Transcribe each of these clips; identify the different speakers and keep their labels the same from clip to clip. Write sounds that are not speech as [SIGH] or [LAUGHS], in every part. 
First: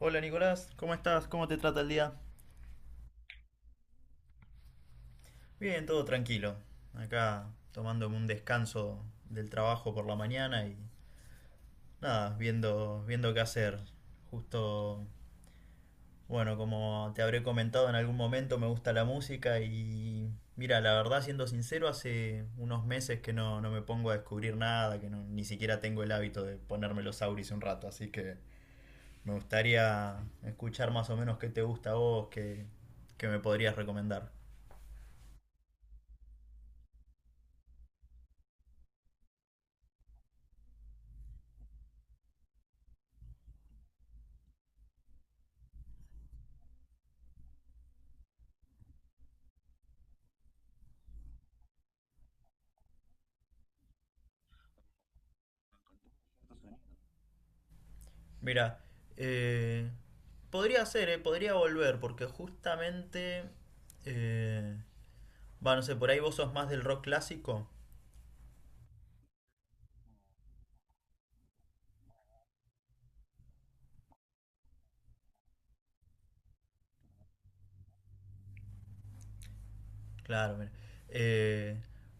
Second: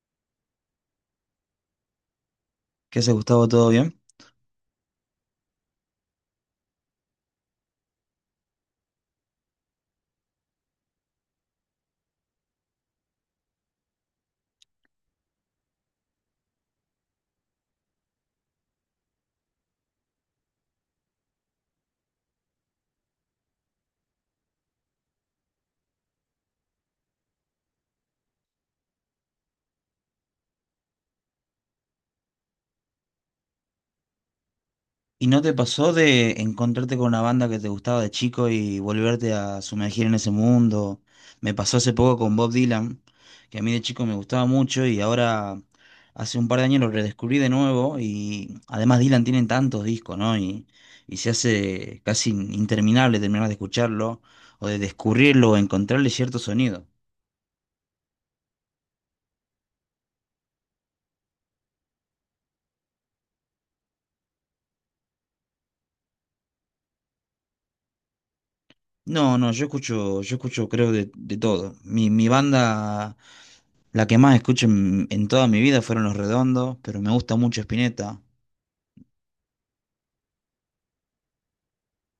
Speaker 1: Hola Nicolás, ¿cómo estás? ¿Cómo te trata el día?
Speaker 2: ¿Qué haces, Gustavo? ¿Todo bien?
Speaker 1: Bien, todo tranquilo. Acá tomándome un descanso del trabajo por la mañana y nada, viendo qué hacer. Justo, bueno, como te habré comentado en algún momento, me gusta la música y mira, la verdad, siendo sincero, hace unos meses que no me pongo a descubrir nada, que no- ni siquiera tengo el hábito de ponerme los auris un rato, así que me gustaría escuchar más o menos qué te gusta a vos, qué me podrías recomendar.
Speaker 2: ¿Y no te pasó de encontrarte con una banda que te gustaba de chico y volverte a sumergir en ese mundo? Me pasó hace poco con Bob Dylan, que a mí de chico me gustaba mucho y ahora hace un par de años lo redescubrí de nuevo y además Dylan tiene tantos discos, ¿no? Y se hace casi interminable terminar de escucharlo o de descubrirlo o encontrarle cierto sonido.
Speaker 1: Mira, eh, podría ser, podría volver, porque justamente, eh, va, no sé, por ahí vos sos más del rock clásico.
Speaker 2: No, no, yo escucho creo de todo. Mi banda, la que más escucho en toda mi vida fueron Los Redondos, pero me gusta mucho Spinetta.
Speaker 1: Claro, mira. Eh,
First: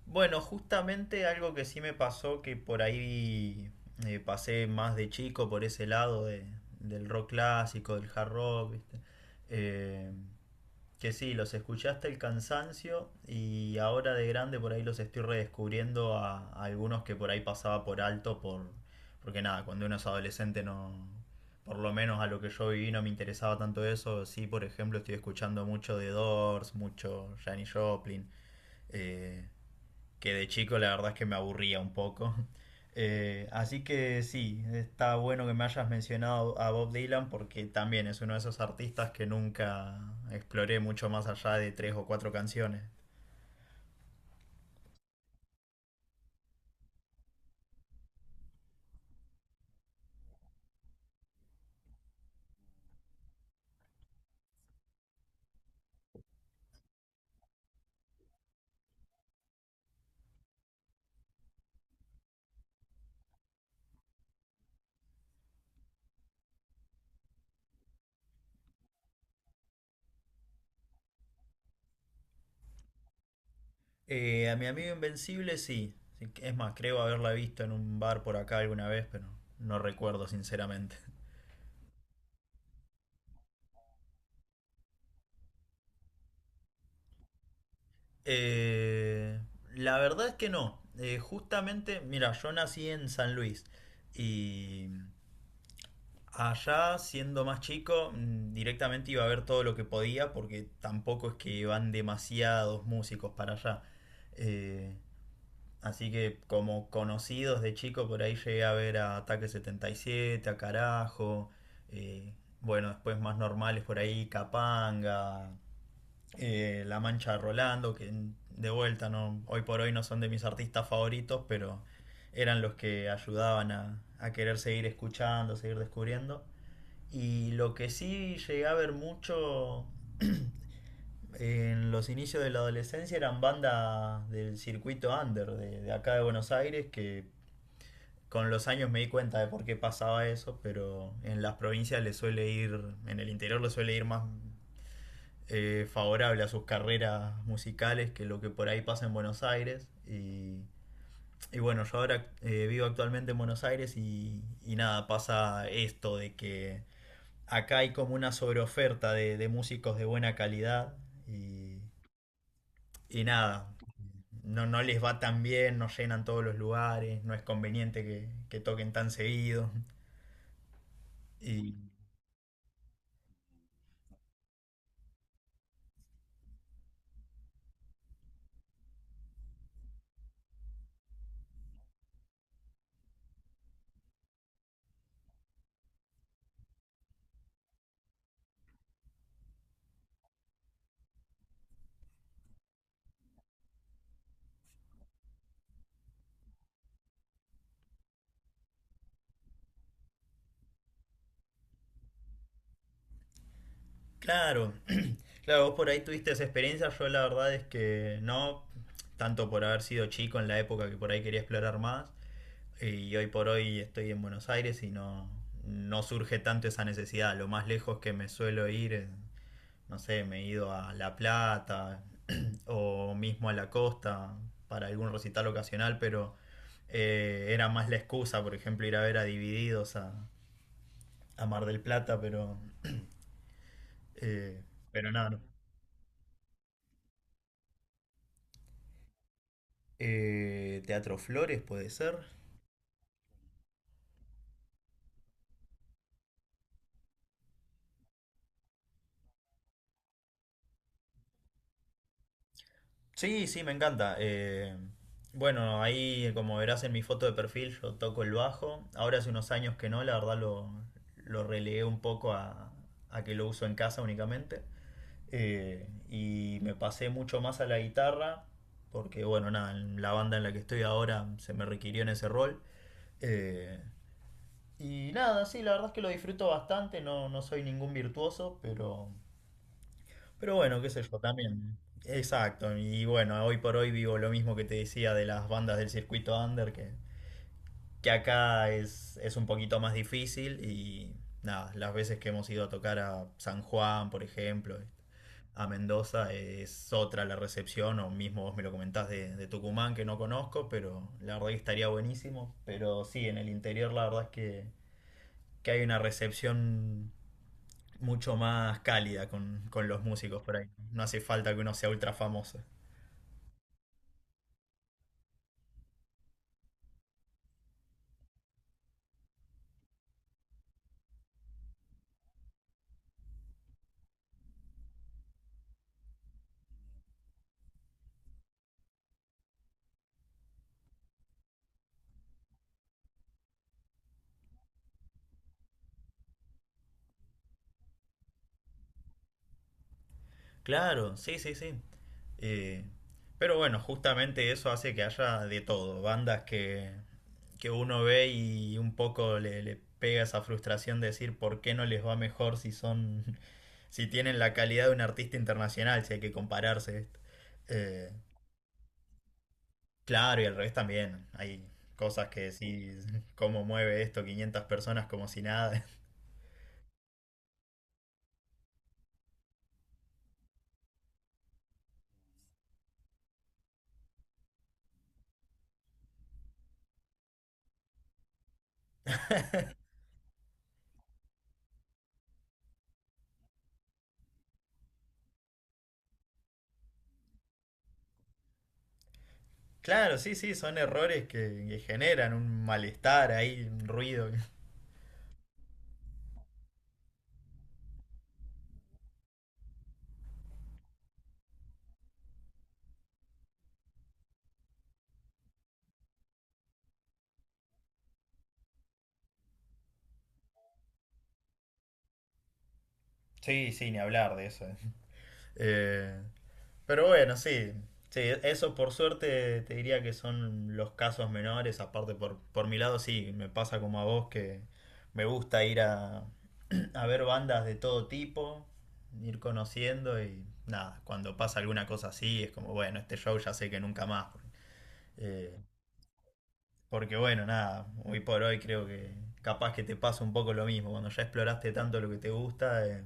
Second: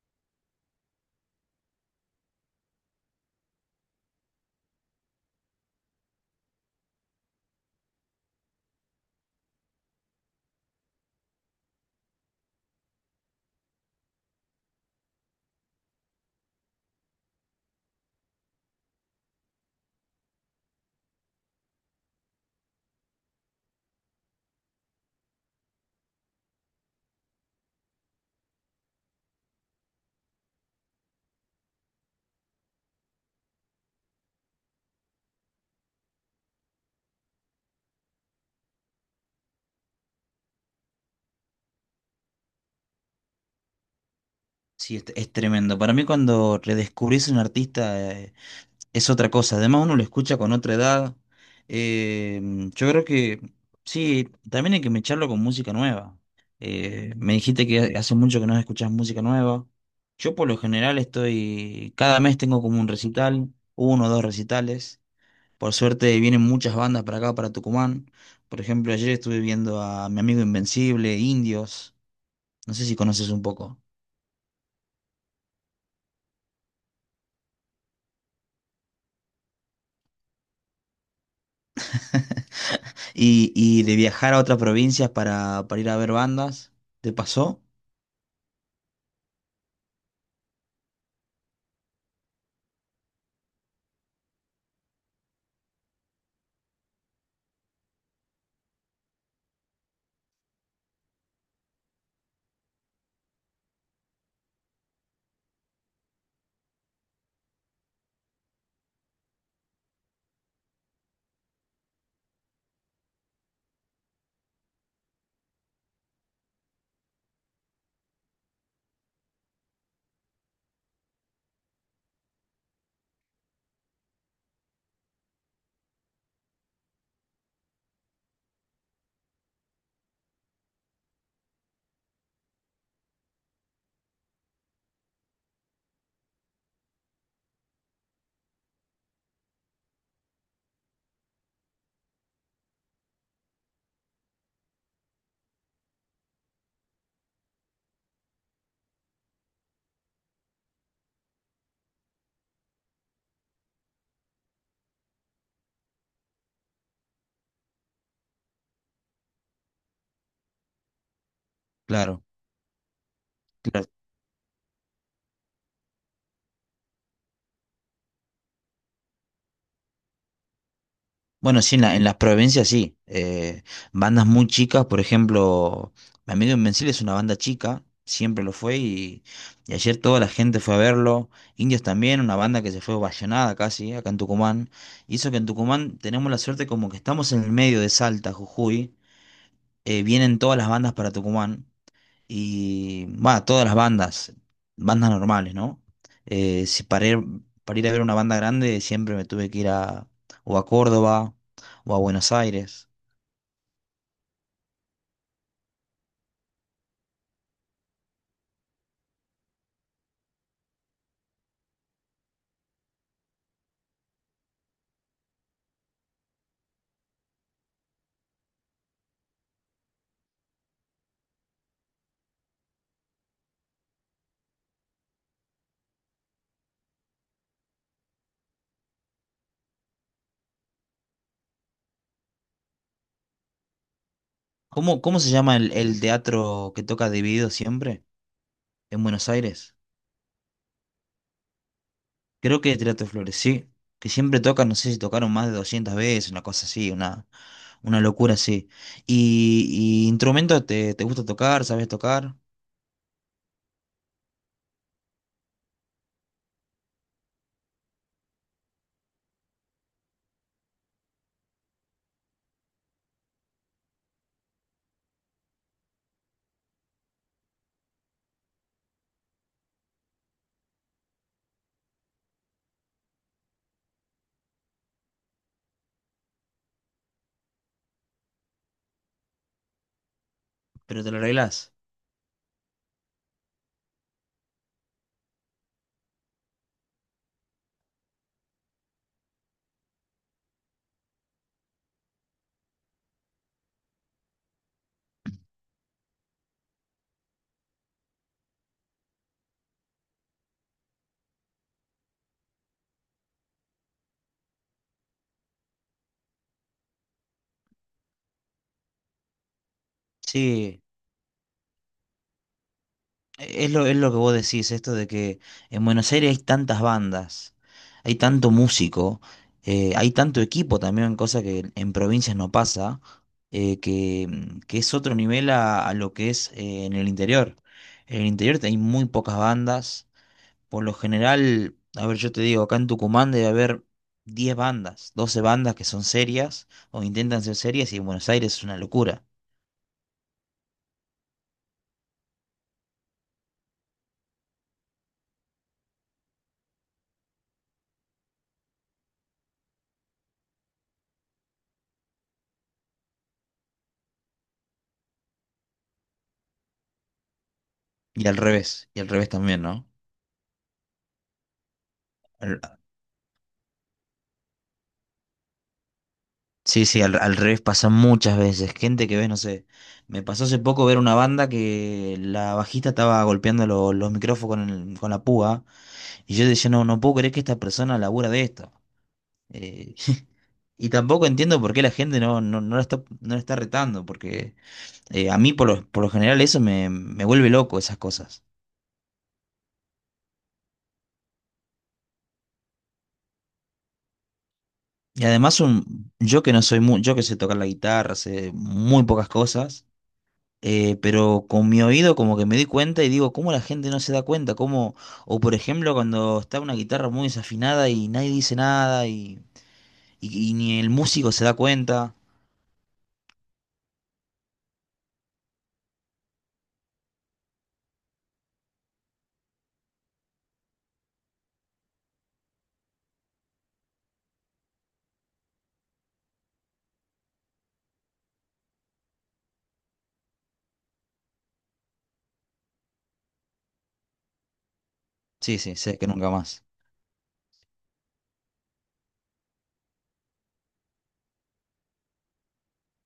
Speaker 1: bueno, justamente algo que sí me pasó, que por ahí pasé más de chico por ese lado del rock clásico, del hard rock, ¿viste? Eh, Que sí, los escuché hasta el cansancio y ahora de grande por ahí los estoy redescubriendo a algunos que por ahí pasaba por alto porque nada, cuando uno es adolescente no, por lo menos a lo que yo viví no me interesaba tanto eso. Sí, por ejemplo, estoy escuchando mucho de Doors, mucho Janis Joplin, eh, que de chico la verdad es que me aburría un poco. [LAUGHS] Así que sí, está bueno que me hayas mencionado a Bob Dylan porque también es uno de esos artistas que nunca exploré mucho más allá de tres o cuatro canciones.
Speaker 2: Sí, es tremendo. Para mí cuando redescubrís un artista es otra cosa. Además uno lo escucha con otra edad. Eh, yo creo que sí, también hay que mecharlo con música nueva. Me dijiste que hace mucho que no escuchás música nueva. Yo por lo general estoy, cada mes tengo como un recital, uno o dos recitales. Por suerte vienen muchas bandas para acá, para Tucumán. Por ejemplo, ayer estuve viendo a Mi Amigo Invencible, Indios. No sé si conoces un poco.
Speaker 1: A mi amigo Invencible sí. Sí, es más, creo haberla visto en un bar por acá alguna vez, pero no recuerdo sinceramente. [LAUGHS]
Speaker 2: [LAUGHS] Y de viajar a otras provincias para ir a ver bandas. ¿Te pasó?
Speaker 1: Eh, la verdad es que no. Justamente, mira, yo nací en San Luis y allá, siendo más chico, directamente iba a ver todo lo que podía porque tampoco es que van demasiados músicos para allá. Eh, Así que como conocidos de chico, por ahí llegué a ver a Ataque 77, a Carajo, eh, bueno, después más normales por ahí, Capanga, La Mancha de Rolando, que de vuelta no, hoy por hoy no son de mis artistas favoritos, pero eran los que ayudaban a querer seguir escuchando, seguir descubriendo. Y lo que sí llegué a ver mucho [CLEARS THROAT] [COUGHS] en los inicios de la adolescencia eran bandas del circuito under de acá de Buenos Aires que con los años me di cuenta de por qué pasaba eso, pero en las provincias le suele ir, en el interior le suele ir más favorable a sus carreras musicales que lo que por ahí pasa en Buenos Aires. Y bueno, yo ahora vivo actualmente en Buenos Aires y nada, pasa esto de que acá hay como una sobreoferta de músicos de buena calidad y,
Speaker 2: Claro.
Speaker 1: y nada,
Speaker 2: Claro.
Speaker 1: no les va tan bien, no llenan todos los lugares, no es conveniente que toquen tan seguido.
Speaker 2: Bueno,
Speaker 1: Y
Speaker 2: sí, en en las provincias sí. Bandas muy chicas, por ejemplo, Mi Amigo Invencible es una banda chica, siempre lo fue y ayer toda la gente fue a verlo. Indios también, una banda que se fue ovacionada casi, acá en Tucumán. Hizo que en Tucumán tenemos la suerte como que estamos en el medio de Salta, Jujuy, vienen todas las bandas para Tucumán. Y va, todas las bandas, bandas normales, ¿no? Si para ir a ver una banda grande siempre me tuve que ir a, o a Córdoba o a Buenos Aires.
Speaker 1: claro, [CLEARS THROAT] claro, vos por ahí tuviste esa experiencia, yo la verdad es que no, tanto por haber sido chico en la época que por ahí quería explorar más, y hoy por hoy estoy en Buenos Aires y no surge tanto esa necesidad. Lo más lejos que me suelo ir no sé, me he ido a La Plata [CLEARS THROAT] o mismo a la costa para algún recital ocasional, pero era más la excusa, por ejemplo, ir a ver a Divididos a Mar del Plata, pero, eh,
Speaker 2: ¿Cómo,
Speaker 1: pero
Speaker 2: cómo
Speaker 1: nada.
Speaker 2: se
Speaker 1: No.
Speaker 2: llama el teatro que toca Dividido siempre en Buenos Aires?
Speaker 1: Teatro Flores puede ser.
Speaker 2: Creo que Teatro Flores, sí. Que siempre tocan, no sé si tocaron más de 200 veces, una cosa así, una locura así. Y instrumento te gusta tocar, sabes tocar,
Speaker 1: Sí, sí, me encanta. Bueno, ahí como verás en mi foto de perfil yo toco el bajo. Ahora hace unos años que no, la verdad lo relegué un poco a que lo uso en casa únicamente. Y me pasé mucho más a la guitarra porque, bueno, nada, en la banda en la que estoy ahora se me requirió en ese rol. Eh, y nada, sí, la verdad es que lo disfruto bastante, no soy ningún virtuoso, pero bueno, qué sé
Speaker 2: pero te
Speaker 1: yo,
Speaker 2: lo arreglás?
Speaker 1: también. Exacto. Y bueno, hoy por hoy vivo lo mismo que te decía de las bandas del circuito under, que acá es un poquito más difícil y nada, las veces que hemos ido a tocar a San Juan, por ejemplo, a Mendoza, es otra la recepción, o mismo vos me lo comentás de Tucumán, que no conozco, pero la verdad que estaría buenísimo. Pero sí, en el interior la verdad es que hay una recepción mucho más cálida con los músicos por ahí.
Speaker 2: Sí.
Speaker 1: No hace falta que uno sea ultra famoso.
Speaker 2: Es lo que vos decís, esto de que en Buenos Aires hay tantas bandas, hay tanto músico, hay tanto equipo también, cosa que en provincias no pasa, que es otro nivel a lo que es en el interior. En el interior hay muy pocas bandas, por lo general, a ver, yo te digo, acá en Tucumán debe haber 10 bandas, 12 bandas que son serias o intentan ser serias y en Buenos Aires es una locura.
Speaker 1: Claro, sí, sí, sí. Eh, pero bueno, justamente eso hace que haya de todo. Bandas que uno ve y un poco le pega esa frustración de decir por qué no les va mejor si son, [LAUGHS] si tienen la calidad de un artista internacional, si hay que compararse. Eh,
Speaker 2: Y al revés también, ¿no?
Speaker 1: claro, y al revés también. Hay cosas que
Speaker 2: Al,
Speaker 1: decís, [LAUGHS] cómo mueve esto 500 personas como si nada.
Speaker 2: Sí, sí, al revés pasa muchas veces. Gente que ves, no sé. Me pasó hace poco ver una banda que la bajista estaba golpeando los micrófonos con, con la púa. Y yo decía, no, no puedo creer que esta persona labura de esto. Eh, [LAUGHS] y tampoco entiendo por qué la gente no, no, no la está, no la está retando. Porque a mí, por lo general, eso me vuelve loco, esas cosas.
Speaker 1: Claro, sí, sí, son errores que generan un malestar ahí, un ruido.
Speaker 2: Y además, un, yo que no soy muy, yo que sé tocar la guitarra, sé muy pocas cosas. Pero con mi oído como que me di cuenta y digo, ¿cómo la gente no se da cuenta? ¿Cómo? O por ejemplo, cuando está una guitarra muy desafinada y nadie dice nada y, y ni el músico se da cuenta.
Speaker 1: Sí, sí, ni hablar de eso. Eh, pero bueno, sí, sí, eso por suerte te diría que son los casos menores. Aparte, por mi lado, sí, me pasa como a vos que me gusta ir a, [CLEARS THROAT] a ver bandas de todo tipo, ir conociendo y nada, cuando pasa alguna cosa así es como, bueno, este show ya sé que nunca más. Eh,
Speaker 2: Sí, sí, sé que nunca más.
Speaker 1: Porque bueno, nada, hoy por hoy creo que capaz que te pasa un poco lo mismo. Cuando ya exploraste tanto lo que te gusta,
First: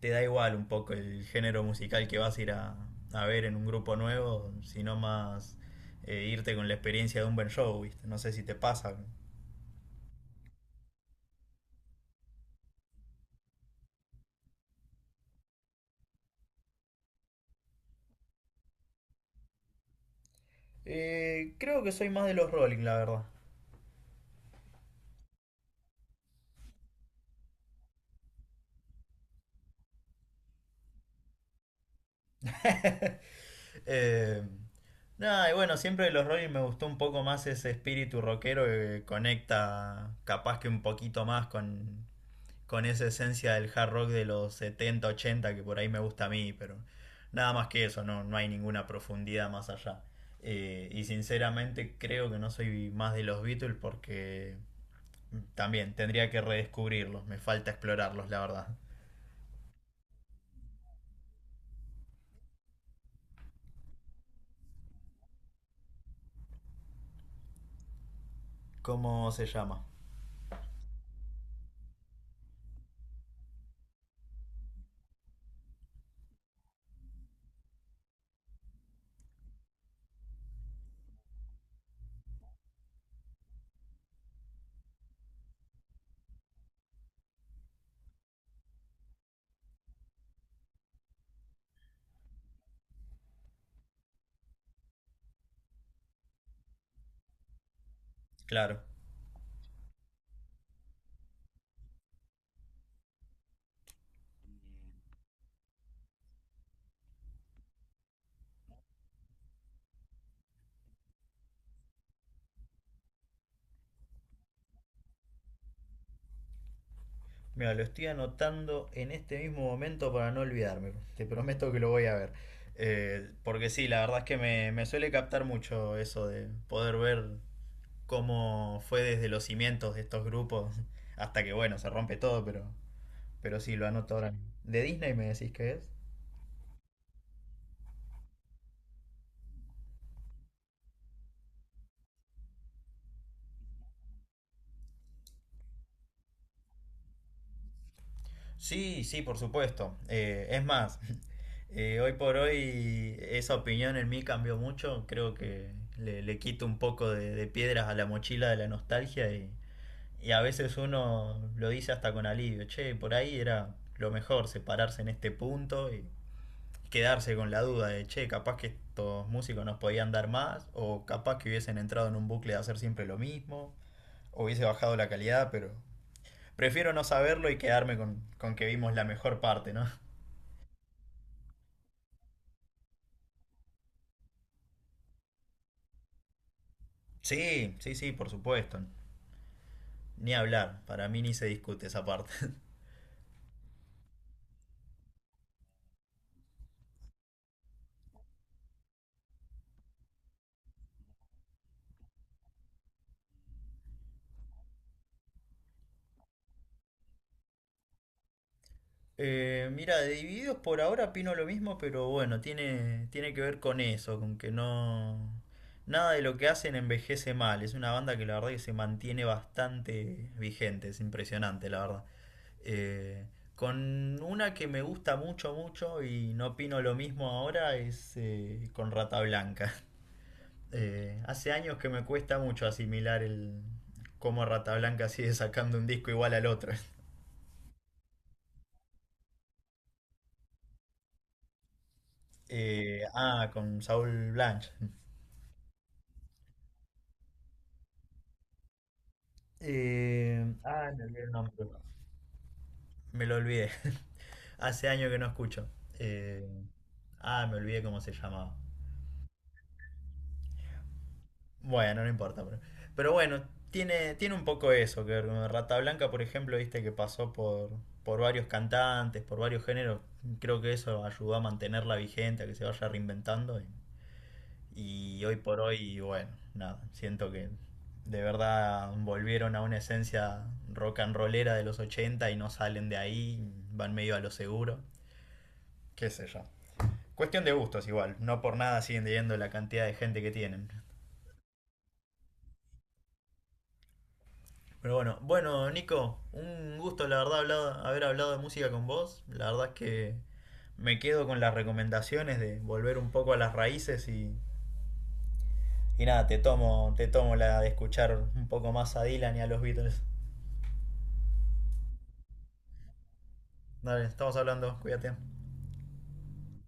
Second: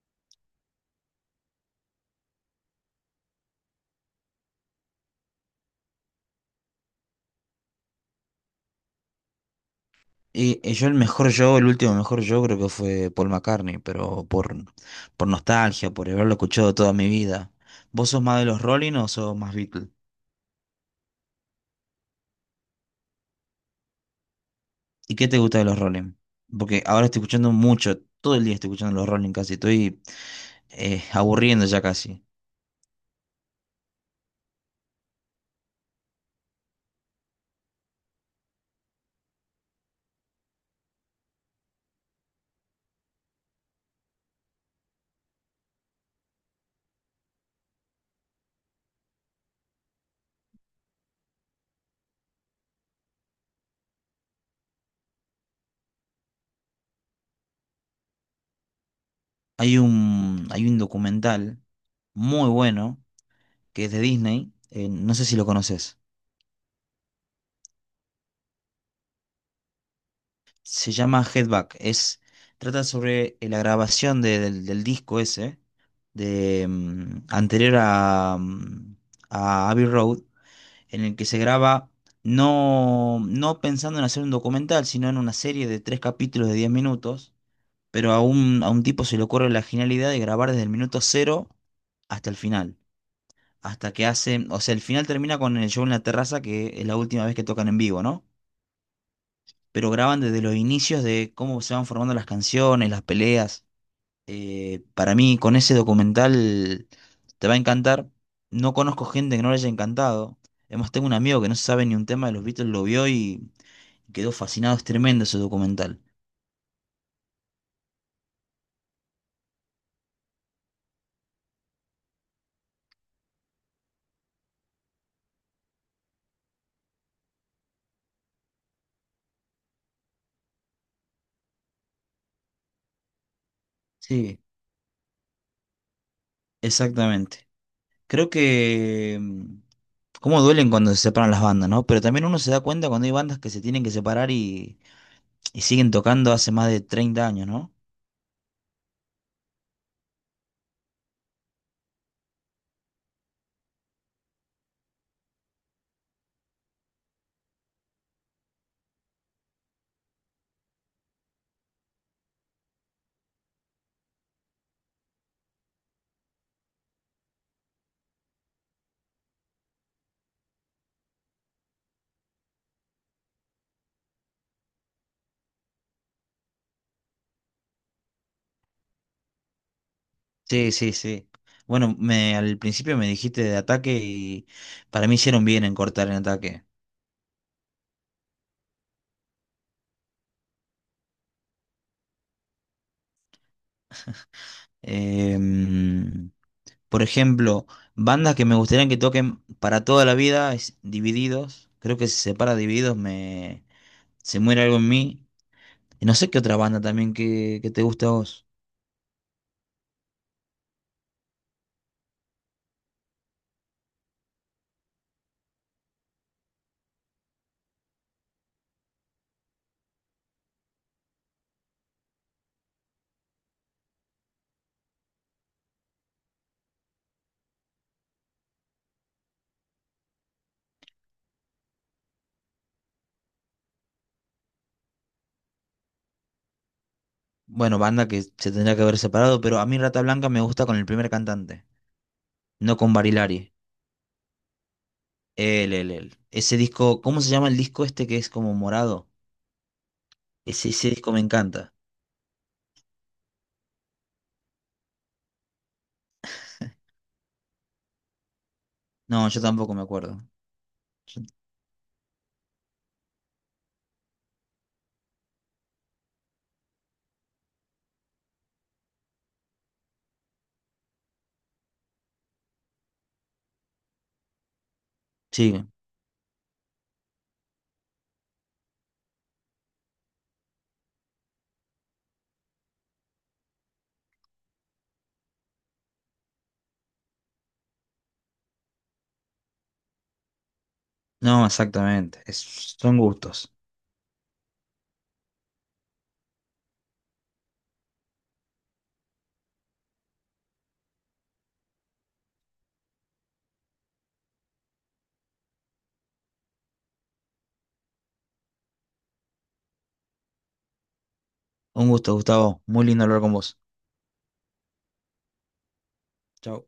Speaker 1: te da igual un poco el género musical que vas a ir a ver en un grupo nuevo, sino más irte con la experiencia de un buen show, ¿viste? No sé si te pasa.
Speaker 2: Y yo el mejor yo, El último mejor yo creo que fue Paul McCartney, pero por nostalgia, por haberlo escuchado toda mi vida. ¿Vos sos más de los Rolling o sos más Beatles?
Speaker 1: Creo que soy más de los Rolling, la verdad.
Speaker 2: ¿Y qué te gusta de los Rolling? Porque ahora estoy escuchando mucho, todo el día estoy escuchando los Rolling casi, estoy aburriendo ya casi.
Speaker 1: [LAUGHS] Eh, Nada, y bueno, siempre de los Rolling me gustó un poco más ese espíritu rockero que conecta capaz que un poquito más con esa esencia del hard rock de los 70 80 que por ahí me gusta a mí, pero nada más que eso, no hay ninguna profundidad más allá. Y sinceramente creo que no soy más de los Beatles porque también tendría que redescubrirlos, me falta explorarlos, la verdad.
Speaker 2: Hay un documental muy bueno que es de Disney, no sé si lo conoces.
Speaker 1: ¿Cómo se llama?
Speaker 2: Se llama Headback. Es, trata sobre la grabación del disco ese, de, anterior a, a Abbey Road, en el que se graba no, no pensando en hacer un documental, sino en una serie de tres capítulos de 10 minutos, pero a un tipo se le ocurre la genialidad de grabar desde el minuto cero hasta el final. Hasta que hacen, o sea, el final termina con el show en la terraza, que es la última vez que tocan en vivo, ¿no?
Speaker 1: Claro.
Speaker 2: Pero graban desde los inicios de cómo se van formando las canciones, las peleas. Para mí, con ese documental te va a encantar. No conozco gente que no le haya encantado. Además, tengo un amigo que no sabe ni un tema de los Beatles, lo vio y quedó fascinado. Es tremendo ese documental.
Speaker 1: Mira, lo estoy anotando en este mismo momento para no olvidarme. Te prometo que lo voy a ver. Porque sí, la verdad es que me suele captar mucho eso de poder ver cómo fue desde los cimientos de estos grupos hasta que, bueno, se rompe todo, pero sí, lo anoto ahora
Speaker 2: Sí,
Speaker 1: mismo. ¿De Disney me decís qué es?
Speaker 2: exactamente. Creo que cómo duelen cuando se separan las bandas, ¿no? Pero también uno se da cuenta cuando hay bandas que se tienen que separar y siguen tocando hace más de 30 años, ¿no?
Speaker 1: Sí, sí, por supuesto. Es más, [LAUGHS] hoy por hoy esa opinión en mí cambió mucho. Creo que le quito un poco de piedras a la mochila de la nostalgia y a veces uno lo dice hasta con alivio. Che, por ahí era lo mejor separarse en este punto y quedarse con la duda de, che, capaz que estos músicos nos podían dar más, o capaz que hubiesen entrado en un bucle de hacer siempre lo mismo, o hubiese bajado la calidad, pero prefiero no saberlo y quedarme con que vimos la mejor parte, ¿no?
Speaker 2: Sí, sí, sí. Bueno, me, al principio me dijiste de ataque y para mí hicieron bien en cortar en ataque.
Speaker 1: Sí, sí, sí, por supuesto. Ni hablar, para mí ni se discute esa parte.
Speaker 2: Em, por ejemplo, bandas que me gustaría que toquen para toda la vida es Divididos. Creo que si se separa Divididos se muere algo en mí. Y no sé qué otra banda también que te gusta a vos.
Speaker 1: Mira, de Divididos por ahora opino lo mismo, pero bueno, tiene que ver con eso, con que no... Nada de lo que hacen envejece mal. Es una banda que la verdad que se mantiene bastante vigente, es impresionante, la verdad. Eh, con una que me gusta mucho, mucho y no opino lo mismo ahora es con Rata Blanca. [LAUGHS] Hace años que me cuesta mucho asimilar el cómo Rata Blanca sigue sacando un disco igual al otro. [LAUGHS]
Speaker 2: Bueno, banda que se tendría que haber separado, pero a mí Rata Blanca me gusta con el primer cantante, no con
Speaker 1: Eh, ah,
Speaker 2: Barilari.
Speaker 1: con Saúl Blanch.
Speaker 2: El Ese disco, ¿cómo se llama el disco este que es como morado?
Speaker 1: Eh,
Speaker 2: Ese
Speaker 1: Ah, no, no, no, me
Speaker 2: disco me
Speaker 1: olvidé el nombre.
Speaker 2: encanta.
Speaker 1: Me lo olvidé. [LAUGHS] Hace años que no escucho. Eh, me olvidé cómo se llamaba.
Speaker 2: No, yo tampoco me acuerdo. Yo-
Speaker 1: Bueno, no importa. Pero bueno, tiene un poco eso que ver con Rata Blanca, por ejemplo, viste que pasó por varios cantantes, por varios géneros. Creo que eso ayudó a mantenerla vigente, a que se vaya reinventando. Y hoy por
Speaker 2: Sí,
Speaker 1: hoy, bueno, nada, siento que de verdad volvieron a una esencia rock and rollera de los 80 y no salen de ahí, van medio a lo seguro. Qué sé yo. Cuestión de gustos igual, no por nada siguen teniendo la cantidad de gente que tienen.
Speaker 2: no, exactamente. Es- son gustos.
Speaker 1: Pero bueno, bueno, Nico, un gusto la verdad haber hablado de música con vos. La verdad es que me quedo con las recomendaciones de volver un poco a las raíces y nada, te tomo la de escuchar un poco más a Dylan y a los Beatles.
Speaker 2: Un gusto, Gustavo. Muy lindo hablar con vos.
Speaker 1: Dale, estamos hablando, cuídate.
Speaker 2: Chao.